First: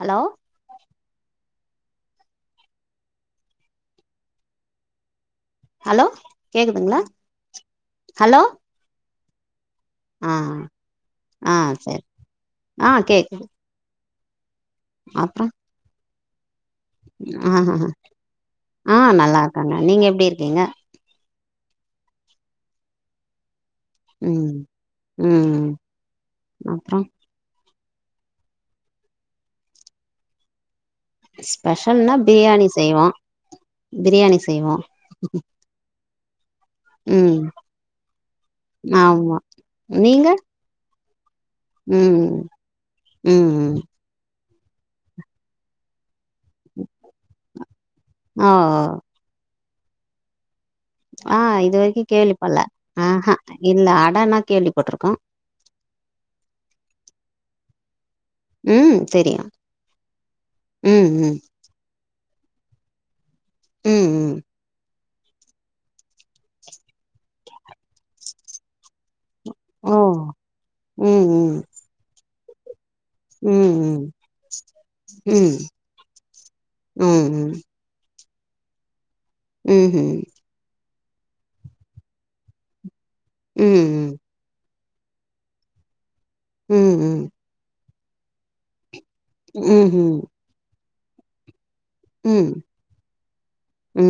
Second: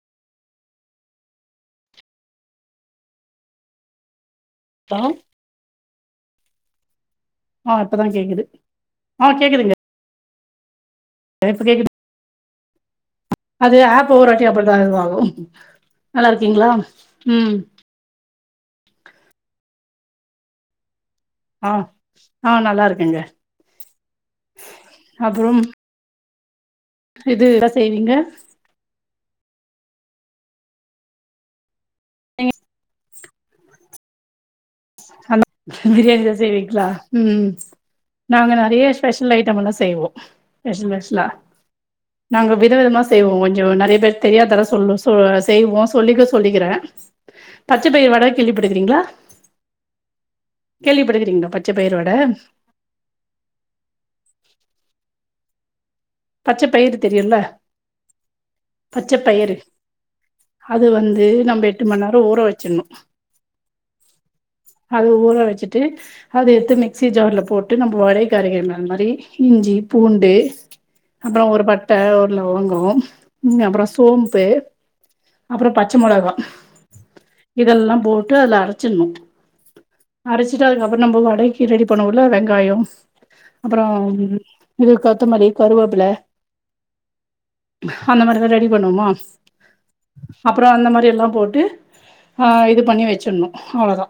Hello ஆ hello கேக்துங்ளா ஆ இப்பதா கேக்குது ஆ கேக்குதுங்க ஆ ஆ இப்ப கேக்குது சேரி ஆ கேக்குது அது ஆப் ஒரு ஒருவாட்டி அப்டிதா இதுவாகு நல்லா இருக்கீங்ளா ஆ அ ஆ நல்லா இருக்காங்க நீங்க எப்டி இருக்கீங்க ஆ அ நல்லா இருக்கங்க ம் ம் அப்றோ இது என்ன செய்வீங்க ஸ்பெஷல்னா நீங்க பிரியாணி செய்வோ பிரியாணி செய்வோ அ பிரியாணி தா செய்விங்க லா ம் நாங்க நறைய ஸ்பெஷல் ஆமா ஐட்டம் எல்லா செய்வோ நீங்க ஸ்பெஷல் ஸ்பெஷலா ம் நாங்க வித விதமா செய்வோ கொஞ்சோ ம் நறைய பேர் தெரியாதர சொல்ல ஆ செய்வோ சொல்லிக்க சொல்லிக்கற பச்ச பயிர் வட ஓ கேள்விபட்றீக்கிங்ளா ஆ பச்ச இது பயிர் வரைக்கு வட கேள்விபடல ஆ அ இந்த அடனா கேள்வி பட்ருக்க பச்ச பயிறு தெரியும்ல ம் பச்ச தெரியு பயிறு அது ம் வந்து ம் நம்ம எட்டு மண நேரோ ஊற வச்சிடணு ம் ம் அது ஊற வச்சிட்டு அது எடுத்து மிக்சி ஜார்ல போட்டு நம்ம வடைக்கு அரைக்கற மாரி இஞ்சி ஓ பூண்டு ம் அப்றோ ம் ஒரு பட்ட ஒரு லவங்கோ ம் அப்றோ சோம்பு ம் அப்றோ பச்ச மெளகா ம் ம் இதெல்லா போட்டு அதுல அரச்டணு ம் ம் அரச்சிட்டு அதுக்கப்றோ நம்ப‌ வடைக்கு ரெடி பண்ணுவோல வெங்காயோ அப்றோம் இது கொத்தமல்லி கருவேப்ல ம் ம் அந்த மாதிரிதா ரெடி பண்வோமா ம் ம் அப்றோ அந்த மாதிரி எல்லா போட்டு ஆ இது பண்ணி வச்டணு அவ்ளோதா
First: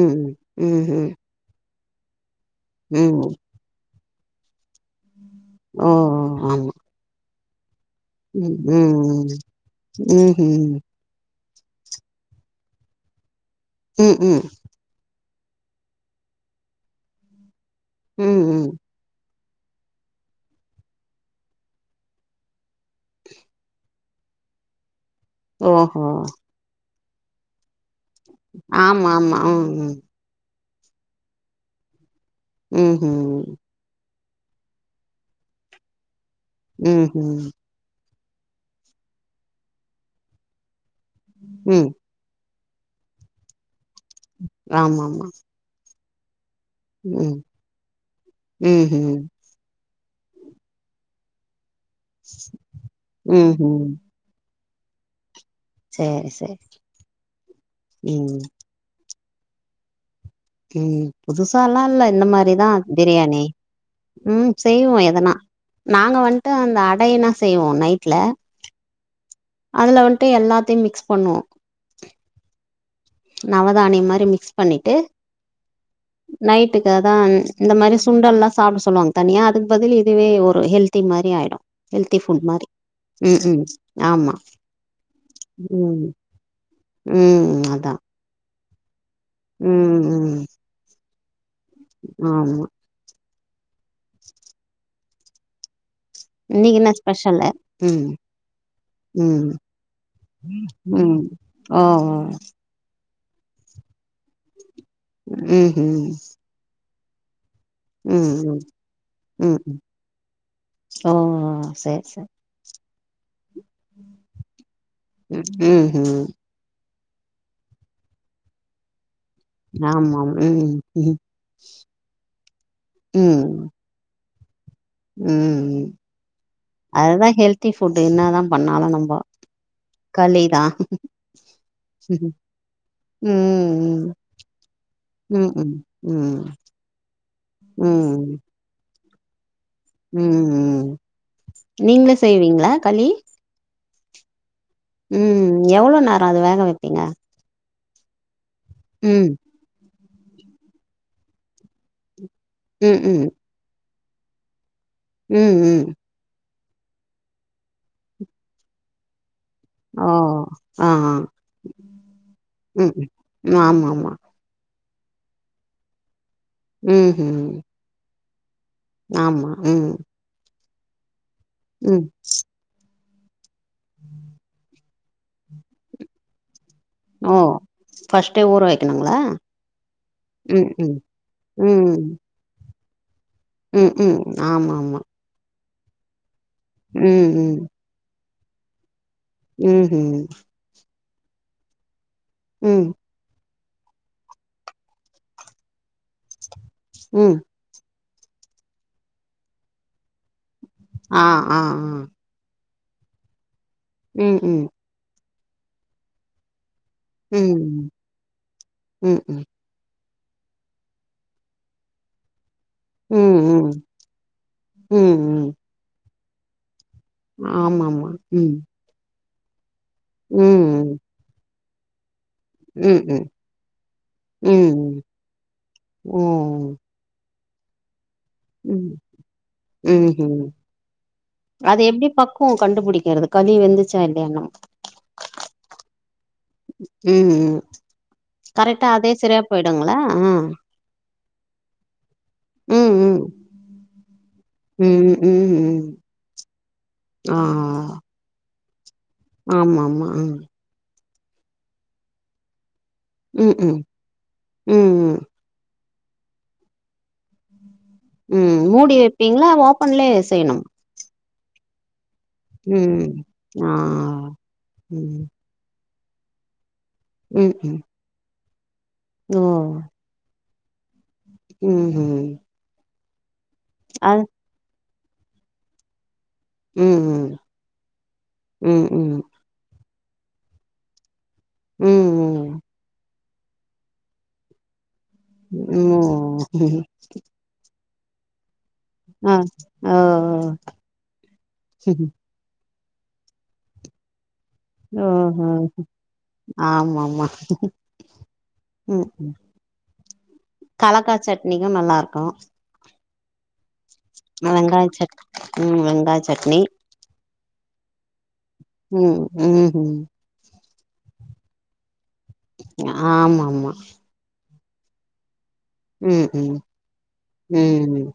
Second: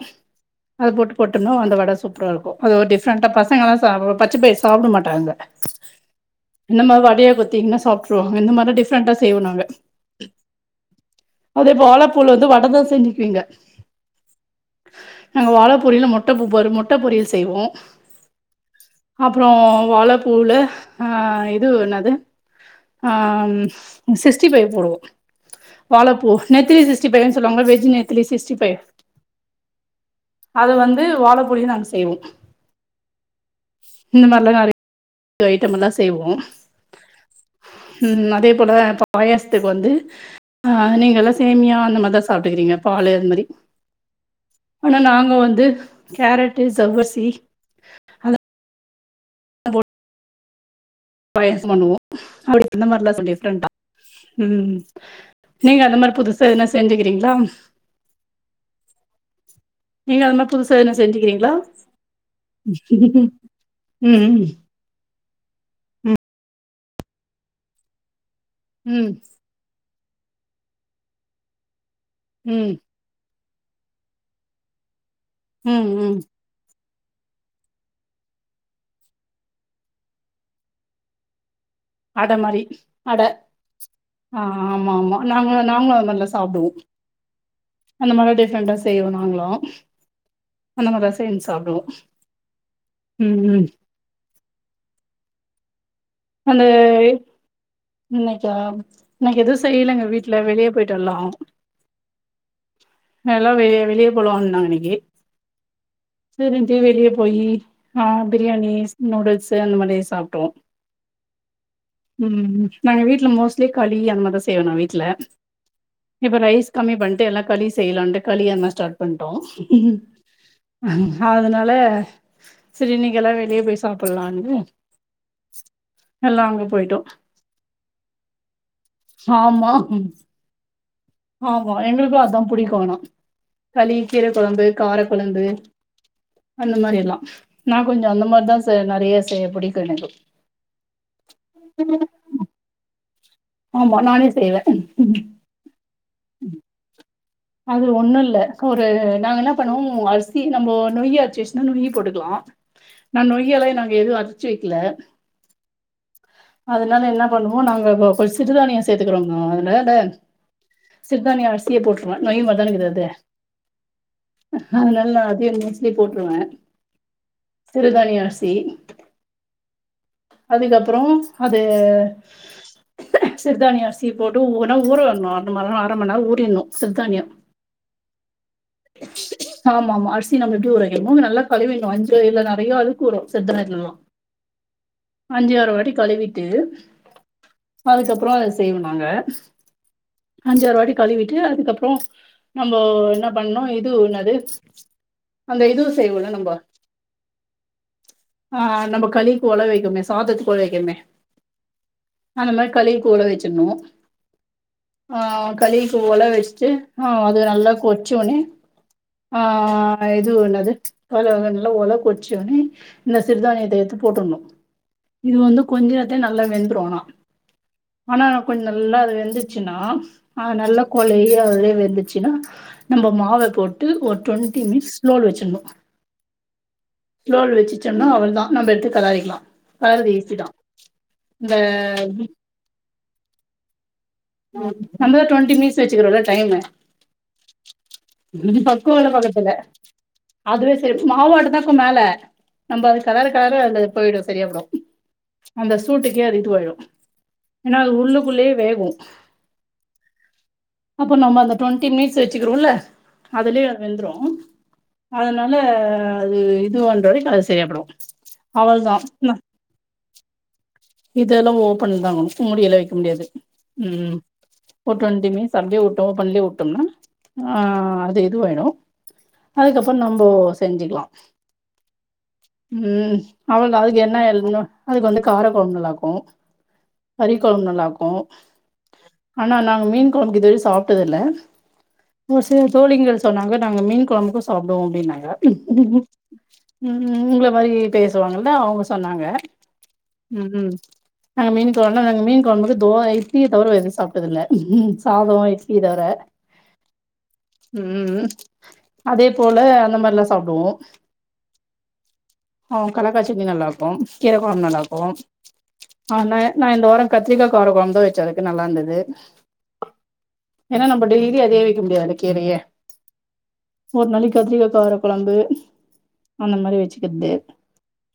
அத போட்டு போட்டணா அந்த வடை சூப்பரா இருக்கு அது ஒரு டிஃப்ரெண்டா பசங்களல்லா சாப் பச்ச பயிறு சாப்பட மாட்டாங்க ஆமா. இந்த மா வடையா கொத்திங்கன்னா சாப்பிட்டுருவாங்க ம், இந்த மாரிலா டிஃப்ரெண்டா ம்ஹ்ம். செய்வோ நாங்க அதே போலப்பூல வந்து வடதா செஞ்சுக்குவீங்க ம் ம் நாங்க வாழ பொரியில மொட்ட பூ பாரு மொட்ட பொரியல் செய்வோ ம் ம் அப்புறோ வாழப்பூல ஆ இது என்னாது ஆ சிக்ஸ்டி ஃபைவ் போடுவோ ஓஹோ! வாழ பூ நெத்திலி சிக்ஸ்டி ஃபைவ்னு சொல்லுவாங்க வெஜ் நெத்திலி சிக்ஸ்டி ஃபைவ் ஆமாமா. ம், அது வந்து வாழ பொடிய நாங்க செய்வோ ம் ம் ம் இந்த மார்லா நெறைய் ஐட்டம் எல்லா செய்வோ ம் ம் ம் அதே போல பாயசத்துக்கு வந்து அ நீங் எல சேமியா ம். அந்த மாதா சாப்ட்டுக்கிறீங்க பாலு அந்த மாரி ஆனா ஆமாமா. நாங்க வந்து கேரட்டு ஜவ்வர்சி ம் ம் அ போ பாயாசோ பண்ணுவோ அப்பிடி அந்த மாரில சோ டிஃப்ரெண்டா ம்ஹ்ம். ம் நீங்க அந்த மாரி சரி, புதுசா சரி. எதுனா செஞ்சுக்கிறீங்களா ம், நீங்க அதுமா ம் புதுசால்லா இல்ல இந்த மாரிதா பிரியாணி ம் செய்வோ எதுனா நாங்க வன்ட்டு அந்த அடைன்னா செய்வோ நைட்ல ம் அதுல வன்ட்டு எல்லாத்தையு மிக்ஸ் பண்ணுவோ ம் நவதானியம் மாரி மிக்ஸ் பண்ணிட்டு ம்ம் நைட்டுக்காதா இந்த மாரி சுண்டல்லா சாப்பிட சொல்லுவாங்க தனியா அதுக்கு பதில் இதுவே ஒரு ஹெல் தி மாரி ஆயிடு ஹெல்த்தி ஃபுட் மாரி அட ம் ம் ஆமா ஆ ஆமா ஆமா நாங்களு நாங்களு ம் அந்த மாரிலா சாப்டுவோ ம் அதா அந்த மாரி டிஃப்ரெண்ட்டா செய்வோ நாங்களு ம் ம் அந்த மாரி சேந் சாப்பிடுவோ ஆமா ம் ம் அந்த இன்னிக்கு என்ன ஸ்பெஷலலு ம் இன்னைக்கா இன்னைக்கு ம் எதுவு செய்யலங்க வீட்ல வெளிய போயிட்டு எல்லா ம் ஓ ஓ நல்லா வெ வெளியே போலுனா இன்னைக்கு ம் ம் சரின்ட்டு வெளிய போய் ஆ ம் பிரியாணி நூடுல்ஸ் ம் ம் அந்த மாரி சாப்பிடுவோ ஓ ஓ சே நாங்க வீட்டல மோஸ்ட்லி களி அந்த மாரி தா செய்வோ நா வீட்ல ம் ம் இப்ப ரைஸ் கம்மி பண்ணிட்டு எல்லா களி செய்யலான்ட்டு களி அந்த மாரி ஸ்டார்ட் பண்ணிட்டோ ம் அதனால சரி இன்னிக்கு எல்லா வெளிய ம் போயி சாப்புலான்னு ம் போயிட்டோ அதுதா ஹெல்த்தி ஃபுட்டு என்னதா பண்ணாலு நம்போ ஆமா களிதா ஆமா எங்களுக்கு அதா புடிக்கு ஆனா ம் களி ம் கீர கொழம்பு கார கொழம்பு ம் ம் அந்த மாரி எல்லாம் நா கொஞ்சோ அந்த ம் மாரிதா செ நெறையா செய்ய புடிக் ம் நீங்க செய்வீங்ளா களி ஆமா நானே செய்வ ம் ம் எவுளோ நேரோ அத வேக வப்பீங்க அது ஒன்னுல்ல ஒரு ம் நாங்க என்ன பண்ணுவோ அரிசி நம்போ நொய்யி அர்ச்சு வச்சிர்ந்தா நொய்யி போட்டுக்குலா ம் நா ம் நொய்யல நாங் எது அர் ச்சு வக்குல ம் ம் அதுனால என்ன பண்ணுவோ நாங்க இப்ப கொஞ் சிறுதானியோ சேத்துக்குறோங்க அதுனால ஓ ஆ ஆ சிற்தானிய அரிசிய போட் ருவ நொய் மாரிதான இர்க்குது ம் அது ம் ஆமா ஆமா அதுனால அதே மோஸ்ட்லி போட்ருவ ம் ஹும் சிறுதானிய அரிசி ஆமா ம் அதுக்கப்புறோ அது ம் சிறுதானிய அரிசிய போட்டு ஒர்னா ஊற விட்ணு அந்த மார்லா அரமண் நேரோ ஊறிர்னு சிற்தானியோ ஓ ஃபர்ஸ்ட்டே ஊற வைக்கணுங்களா ஆமா ஆமா அரிசி நம்ம எப்டி ம் ஊற ம் வைக்குண்மோ நல்லா கழுவிர்னு ம் அஞ்சு இல்ல நெறையா அளவு ஊறு சிற்தா ம் ம் ஆமா ஆமா அஞ்சு ஆறு வாட்டி கழுவிட்டு ம் ம் அதுக்கப்புறோ அதுல செய்வு நாங்க ம் ஹும் அஞ்சாறு வாட்டி கழுவிட்டு அதுக்கப்றோ நம்போ ம் என்ன பண்ணூ இது என்னது அந்த இது செய்வோல நம்ப ம் ஆ நம்ம களிக்கு ஒழ வைக்குமே சாதத்துக்கு ஒழ வைக்குமே ஆ ஆ ஆ அந்த மாரி களிக்கு ஒல வச்சிர்ணு ம் ம் ஆ களிக்கு ஓல வச்ட்டு ஆ அது நல்லா ம் கொச் ஒனே ம் ம் ஆ ஆ இது என்னது களு நல்லா ஒல கொச்சோட்னே இந்த ம் ம் சிற்தானியத்த எட்த்து போட்ர்னு ம் இது வந்து கொஞ்சோ நேர்த்துலே நல்லா வெந்துரு ஆனா ஆமா ஆமா ஆனா ம் கொஞ்ச நல்லா வெந்துச்சுனா அது நல்ல ம். கொலைறவரே வெந்துச்சுனா நம்ம ம்ஹ்ம். மாவ போட்டு ஒரு டொண்ட்டி ம். மினிட்ஸ் ம். ஸ்லோல வச்சிர்ணு ஓ! ஸ்லோல வச்சுட்சோம்னா அவுள்தா நம்ம எடுத்து கெளறிக்கலா ம் கெளறது ஈஸி ஹும் தா இந்த அது எப்டி பக் குவோ கண்டுபுடிக்கிறது களி வெந்துர்ச்சா இல்லையாணு அதா டொண்ட்டி மினிட்ஸ் வச்சுக்கிறோல டைமு ம், ம். கரெக்ட்டா பக்குவோல அதே சரியா பாக்கறதுல போயிடுங்களா? ஆ. அதுவே சேரி மாவாட்டுதா இர்க்கு மேல நம்ம ம், அது ம். கலர் கலரா அது போய்டு சரியாபுரு ம், ம், அந்த ம். சூட்டுக்கே அது இது வாய்டு ஆ ஏன்னா அது உள்ளுக்குள்ளேயே வேகு ஆமா ஆமா ஆ அப்போ நம்ம அந்த டுவெண்டி மினிட்ஸ் வச்சுக்கிறோம்ல அதுலயே ம்ஹ்ம். வெந்துடு ம், ம். அதனால நல்ல அது இது பண்ற வரைக்கு அது சரியாப்போய்டு ம் மூடி வெப்பீங்ளா அத ஓபன்லயே செய்யனு இதெல்லா ஓப்பன் தா மேம் மூடியில வெக்க ம். முடியாது ஆ. ம் ஒரு ம். ட்வென்டி மினிட்ஸ் அப்டே ஓபன் விட்டமுனா ஆ ம்ஹ்ம். அது இதுவாயிடு ஓ! அதுக்கப்பறோ நம்போ செஞ்சுக்கலா ம் ம் ம் அவ்வள அதுக்கு என்ன எ அதுக்கு வந்து கார கொழம்பு நல்லாருக்கு ம், ம். கறிக்கொழம்பு நல்லா இருக்கு ம், ம். ஆனா நாங்க மீன் கொழம்பு இதுவரை சாப்ட்டது இல்ல ம், ஒரு ம். சில தோழிங்கள் சொன்னாங்க நாங்க மீன் கொழம்புக்கு சாப்டுவோ அப்டினாங்க உம் ம் ம் உங்கள மாரி பேசுவாங்கன்தா அவுங்க சொன்னாங்க ஆ ஓ ம்ம் நாங்க மீன் குழ நாங்க மீன் கொழம்புக்கு தோ இட்லிய தவர வேற எது சாப்ப ல்ல சாதோ இட்லிய தவர ஆமா ஆமா ம் ம் அதே போல அந்த மாதிரிலா சாப்டுவோ கலாக்கா சட்னிக்கு நல்லா இருக்கு ஆ கலாக்கா சட்னி நல்லா இருக்கு கீரக் கொழம்பு நல்லா வெங்காய சட் இருக்கு ம் ஆ வெங்காய சட்னி நா இந்த வார கத்திரிக்கா கார கொழம்புந்தா வச்ச அதுக்கு நல்லா இருந்தது ம் ம் ம் ஏன்னா நம்ம டெல்லியு அதேயே வக்க முடியாதுல கீரயே ஆமாமா ஒரு நாளைக்கு கத்திரிக்கா கார கொழம்பு ம் அந்த ம் மாரி வச்சுக்கிறது ம்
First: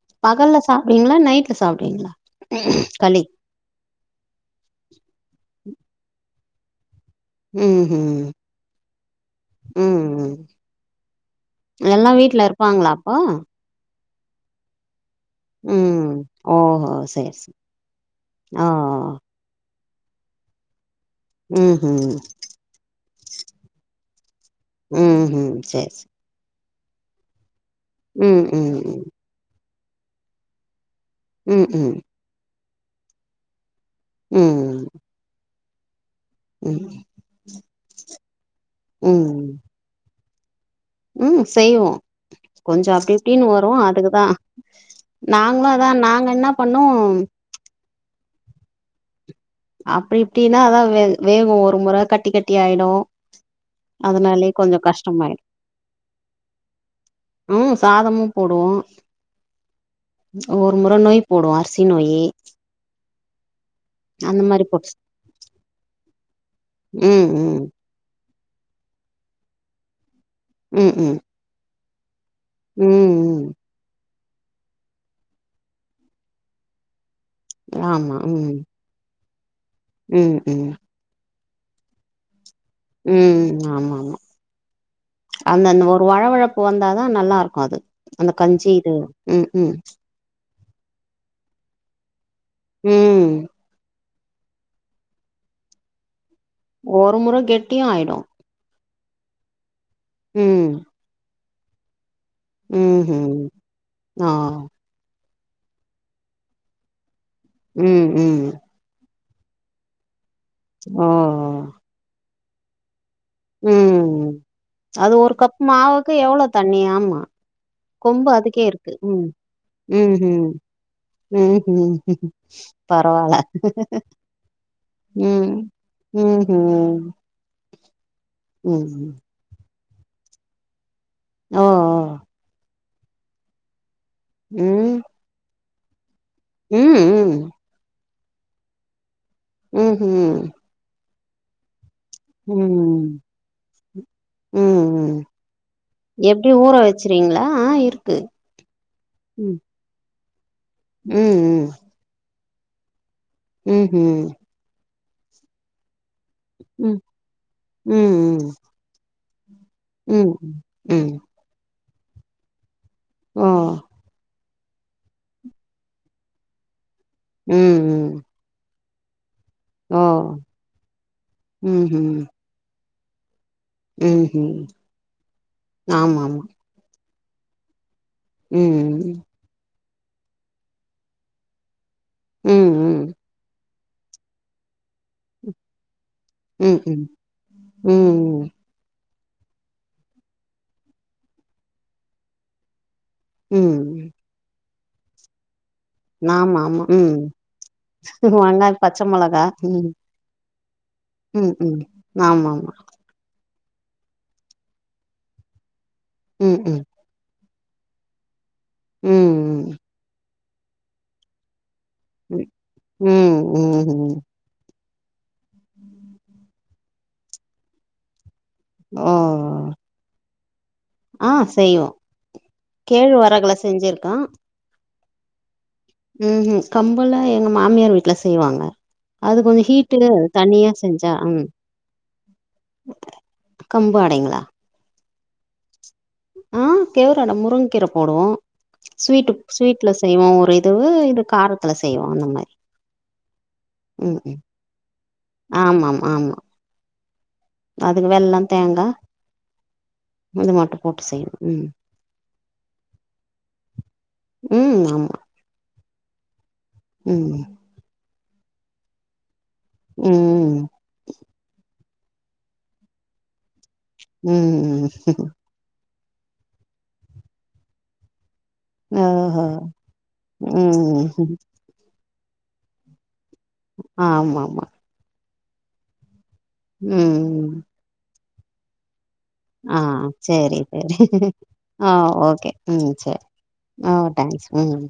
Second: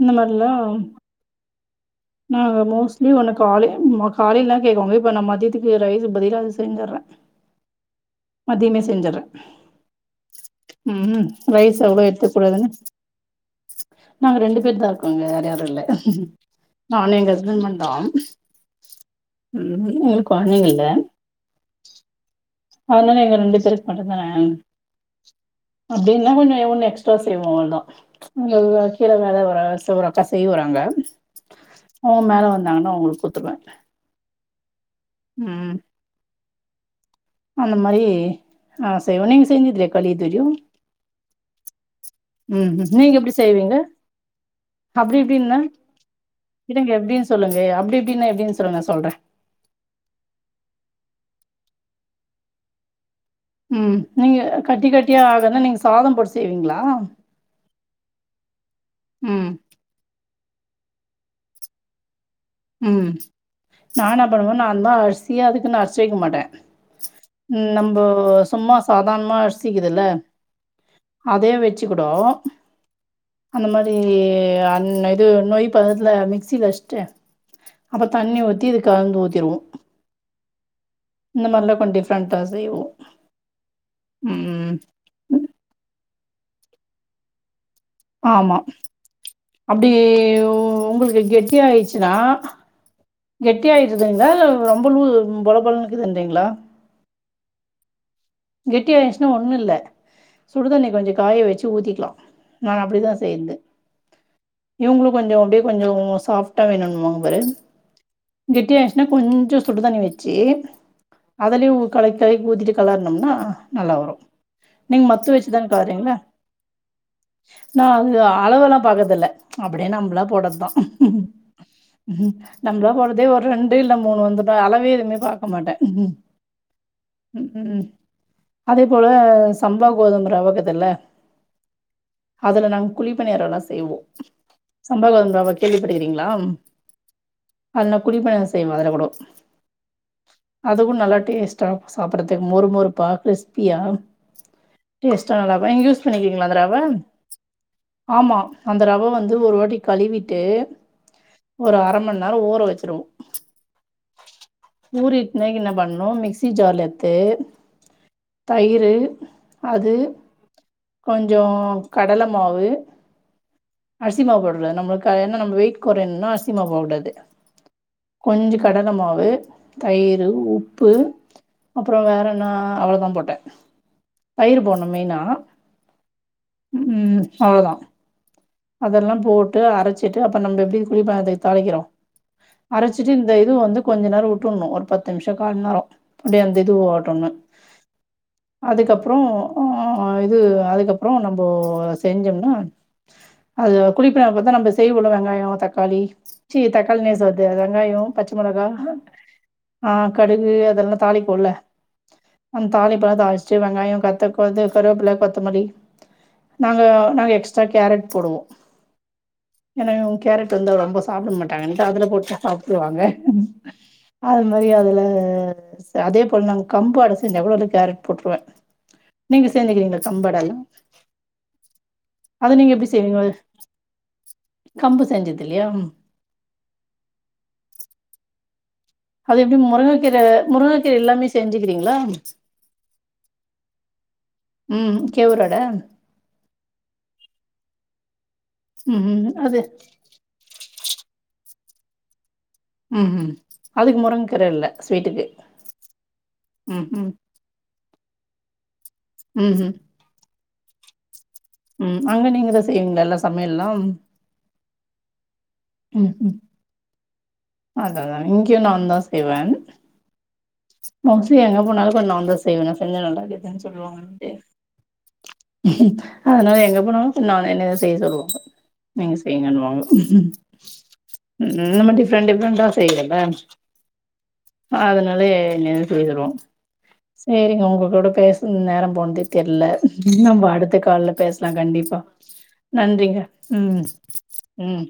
இந்த மாரிலா பகல்ல சாப்டுவீங்ளா நைட்ல சாப்டுவீங்ளா நாங்க மோஸ்ட்லி ஒனக்கு காலேயில்லா காலேல்ல கேட்கோங்க இப்ப நா மதியத்துக்கு ரைஸ்க்கு பதில் அது செரிஞ்சர்றே ம்ஹும் மதியமே செஞ்சறே ம் ம் ரைஸ் அவ்வளவு எல்லா எடுத்து வீட்ல கூடாதுன்னு இருப்பாங்களா அப்போ நாங்க ரெண்டு பேர் தா இருக்கோங்க வேர யாரு இல்ல ம் ஓஹோ நானு எங்க சேரி சேரி ஹஸ்பண்ட் மட்டுந்தா ஓ ம் எங்களுக்கு கொழைந்தங்க இல்ல ம் ம் அதனால எங்க ரெண்டு பேருக்கு மட்டுந்தான ம்ஹும் சேரி சேரி அப்டின்னா கொஞ்சோ ஒன்னு சுத்தம் செய்வோ அவ்ளதா ம் உங்க ம் ம் கீழே மேல ஒரு சர அக்கா செய் வறாங்க ம் ம் மேல வந்தாங்கன்னா அவுங்களுக்கு குடுத்துருவே ம் ம் உம் அந்த மாரி ஆ செய்வே நீங்க செஞ்சது இல்லயா களி இதுவரையு ம் செய்வோ கொஞ்சோ அப்டி நீங்க எப்டி இப்டின்னு வரு செய்வீங்க அதுக்குதா அப்டி இப்டின்னா நாங்களு அதா நாங்க என்னா பண்ணோ து அப்டி இப்டின்னா எப்டின் சொல்லுங்க சொல்றே அப்டி இப்டின்னா அதான் வே வேகும் ஒரு முற கட்டி கட்டி ஆயிடும் ம் நீங்க கட்டி கட்டியா ஆகனா நீங்க சாதம் போட்டு செய்வீங்கிளா ம் சாதமும் போடுவோம் ம் ஒரு முற நொய் போடுவ அரிசி நொயி ம் நா என்னா அந்த பண்ணுவன் மாரி போட்டு நான்தா அரிசியா அதுக்குன் அரிசி வைக்க மாட்டன் ம் நம் போ சும்மா சாதாரணமா அரிசி கீதுல்ல ம் ம் அதே வச்சிக்கூடோ ம் ம் அந்த மாரி ஏ அன் இது நொய் பதத்துல மிக்ஸில அஸ்ட்டு அப்ப ஆமா தண்ணி ம் ஊத்தி இது கலந்து ஊத்திருவோம் ம் ம் இந்த மார்லா கொஞ்சம் டிஃப்ரண்ட்டா செய்வோ ம் ஆமா ஆமா ம் அந்தந்த ஒரு வழவழப்பு வந்தாதா நல்லா இருக்கும் அது அந்த ஆமா கஞ்சி இது ம் ம் அப்டி ஒங்களுக்கு கெட்டி ஆயிருச்சினா ம் கெட்டி ஆயி ருதுங்கிளா இல்ல ரொம்ப லூஸ் பொல பொலன்னுக்கீதுன்றிங்கிளா ஒரு முற கெட்டியும் ஆயிடும் கெட்டி ஆயிச்சின்னா ஒண்ணும் இல்ல ம் சுடு தண்ணி கொஞ்சம் காய வச்சி ஊத்திக்கிலா நானு அப்டி தா ம்ஹ்ம் செய்யந்து ஆ இவங்களும் கொஞ்சம் அப்டே கொஞ்சம் சாஃப்ட்டா வேணுன்னுவாங்க பாரு ம் ம் இன்னும் கொஞ்சோ சுடு தண்ணி வச்சி ஆ அதலே ஊ கல கலக்கி ஊத்திட்டு களரணும் நல்லா ம் வரும் நீங்க அது மத்து ஒரு வச்சி கப் தானா கறீங்க மாவுக்கு எவ்ளோ தண்ணி ஆமா நா வந்து கொம்பு அதுக்கே அளவெல்லாம் இருக்கு பாக்கறதில்ல ம் அப்டே நம்பளா ம்ஹ்ம் போடதா ம்ஹ்ம் நம்பளா போறதே பரவால்ல ஒரு ரெண்டு இல்ல மூணு வந்துடும் அளவே எதுவுமே பாக்க ம் மாட்டன் ம்ஹ்ம் ம் ம் அதே போல ம் சம்பா கோதும ரவ கீதுல்ல ஓ அதுல நாங்க குழிப்பணியாரல்லாம் செய்வோம் ம் சம்பதந்தவா கேள்விப்பட்டுக்கிறீங்ளா ம் ம் அதுல நா குழிப்பணியாரம் செய்வ அதல்ல கூடும் ம்ஹூ அதுவும் நல்லா டேஸ்ட்டா சாப்பறதுக்கு மொறு ம் மொறுப்பா கிறிஸ்ப்பியா ம் ம் டேஸ்ட்டா நல்லாதா யூஸ் பண்ணிக்கிறீங்கிளா எப்டி அந்த ஊற ரவ வச்சுருவீங்களா ஆ இருக்கு ஆமா அந்த ரவ வந்து ஒரு ம் வாட்டி கழுவிட்டு ம் ஒரு அர மண் நேரம் ஊற வச்சிருவோ ம்ஹூ ஊரிட்டுனாக்க என்ன பண்ணனும் மிக்சி ஜார்ல எத்து ம் ம் தயிறு அது ம் ம் ம் கொஞ்சோ கடல மாவு ஓ அரிசிமாவு போட கூடாது நம்மளுக்கு அது என்ன நம்ப வெயிட் கொறையணுன்னா அரிசி மாவு போட கூடாது ம் ம் கொஞ்சம் கடல மாவு, ஓ தயிரு, உப்பு அப்புறம் ம்ஹ்ம் வேற என்னா அவ்வளோதான் போட்டேன் ம்ஹ்ம் தயிர் போனும் மெயினா ஆமாமா ம் அவ்வளோதான் ம் அதெல்லாம் போட்டு அரச்சிட்டு அப்றோ நம்ம எப்டி குளிப்பதை தளைக்கிறோம் ம் ம் அரச்சிட்டு இந்த இது வந்து கொஞ்ச நேரம் வுட்ரணும் ஒரு பத்து நிமிஷம் கால் மண் நேரொ அப்டி அந்த இது ப ம் ம் ஓடுங்க ம் அதுக்கப்புறம் ஒ இது அதுக்கப்புறம் நம்போ செஞ்சோம்னா அது ம் குளிப்பென பாத்தா நம்ம செய்வோலா வெங்காயோ தக் காளி சீ ஆமாமா தக்காளி நேஸ் ம் வது வெங்காயொ பச்ச மிளகா வெங்காயம் பச்ச மொளகா ம் ஆ கடுகு அதெல்லாம் தாலிப்போம்ல ம் ம் அந்த ஆமாமா தாலிப் பு எல்லாம் தாலிச்சுட்டு வெங்காயொ கத்த கது கருவேப்புல கொத்தமல்லி ம் நாங்க ம் நாங்க எக்ஸ் ட்ரா கேரட் போடுவோம் ம் ஏனா அவுங் கேரட் வந்தா ரொம்ப சாப்ட மாட்டாங்கன்னட்டு அதுல போட்டு ம் சாப்டுருவாங்க ம் ம்ஹ்ம் அது மாரி அதுல அதே போல் நாங்க கம்பு அட செஞ்சா கூட அதுல் கேரட் போட்டுருவேன் ஓ நீங்க செஞ்சுக்கிறீங்ளா கம்பு அடையும் ஆ செய்வோம் செய்வீங்கள் கம்பு செஞ்சது இல்லையா ம் ம் கம்பலா எங்க மாமியார் வீட்ல செய்வாங்க அது எப்டி கொஞ்சம் ஹீட்டூ முருங்கக்கீர தனியா முருங்கக்கீர செஞ்சா எல்லாமே ம் செஞ்சுக்கிறீங்களா கம்பு அடைங்களா ம் கேவுரடா ஆ கேவுரட முருங்க கீர போடுவோம் ம் ம் ஸ்வீட்டு அது ஸ்வீட்லஸ் செய்வோம் ஒரு இதுவு இது காரத்துல செய்வோம் அந்த மாரி ம் ம் அதுக்கு ம் முரங்கு ம் கர இல்ல ஸ்வீட்டுக்கு ஆமாம் ஆமா ம் ம் அதுக்கு வெள்ளம் தேங்கா ம் ம் இது மட்டும் போட்டு செய்யணும் ம் ம் அங்க நீங்கதான் செய்வீங்ளா எல்லா சமையல்லாம் ம் ஆமா ம் ம் ம் ம் அதா அதான் இங்கயும் நான் தான் செய்வேன் ம் மோஸ்ட்லி எங்க போனாலும் கொஞ்ச நா தா செய்வேன் செஞ்சா நல்லா இருக்குதுன்னு சொல்லுவாங்க ம் ம் அதனால எங்க போனலும் நானே என்னதா செய்ய சொல்லுவாங்க நீங்க ஓஹோ செய்யுங்க குனுவாங்க ம் நம்ம டிஃப்ரெண்ட் டிஃப்ரெண்டா செய்றேல்ல ஆமா ஆமா அதனால என்ன பேருவோம் ம் சேரிங்க உங்க கூட பேசுன நேரொம் போனதே தெர்ல ஆ நம்ப சேரி அடுத்த சேரி கால்ல பேஸ்லா ஆ கண்டிப்பா ஓகே ம் நன்றிங்க சேரி ம் ஓ தேங்க்ஸ் ம்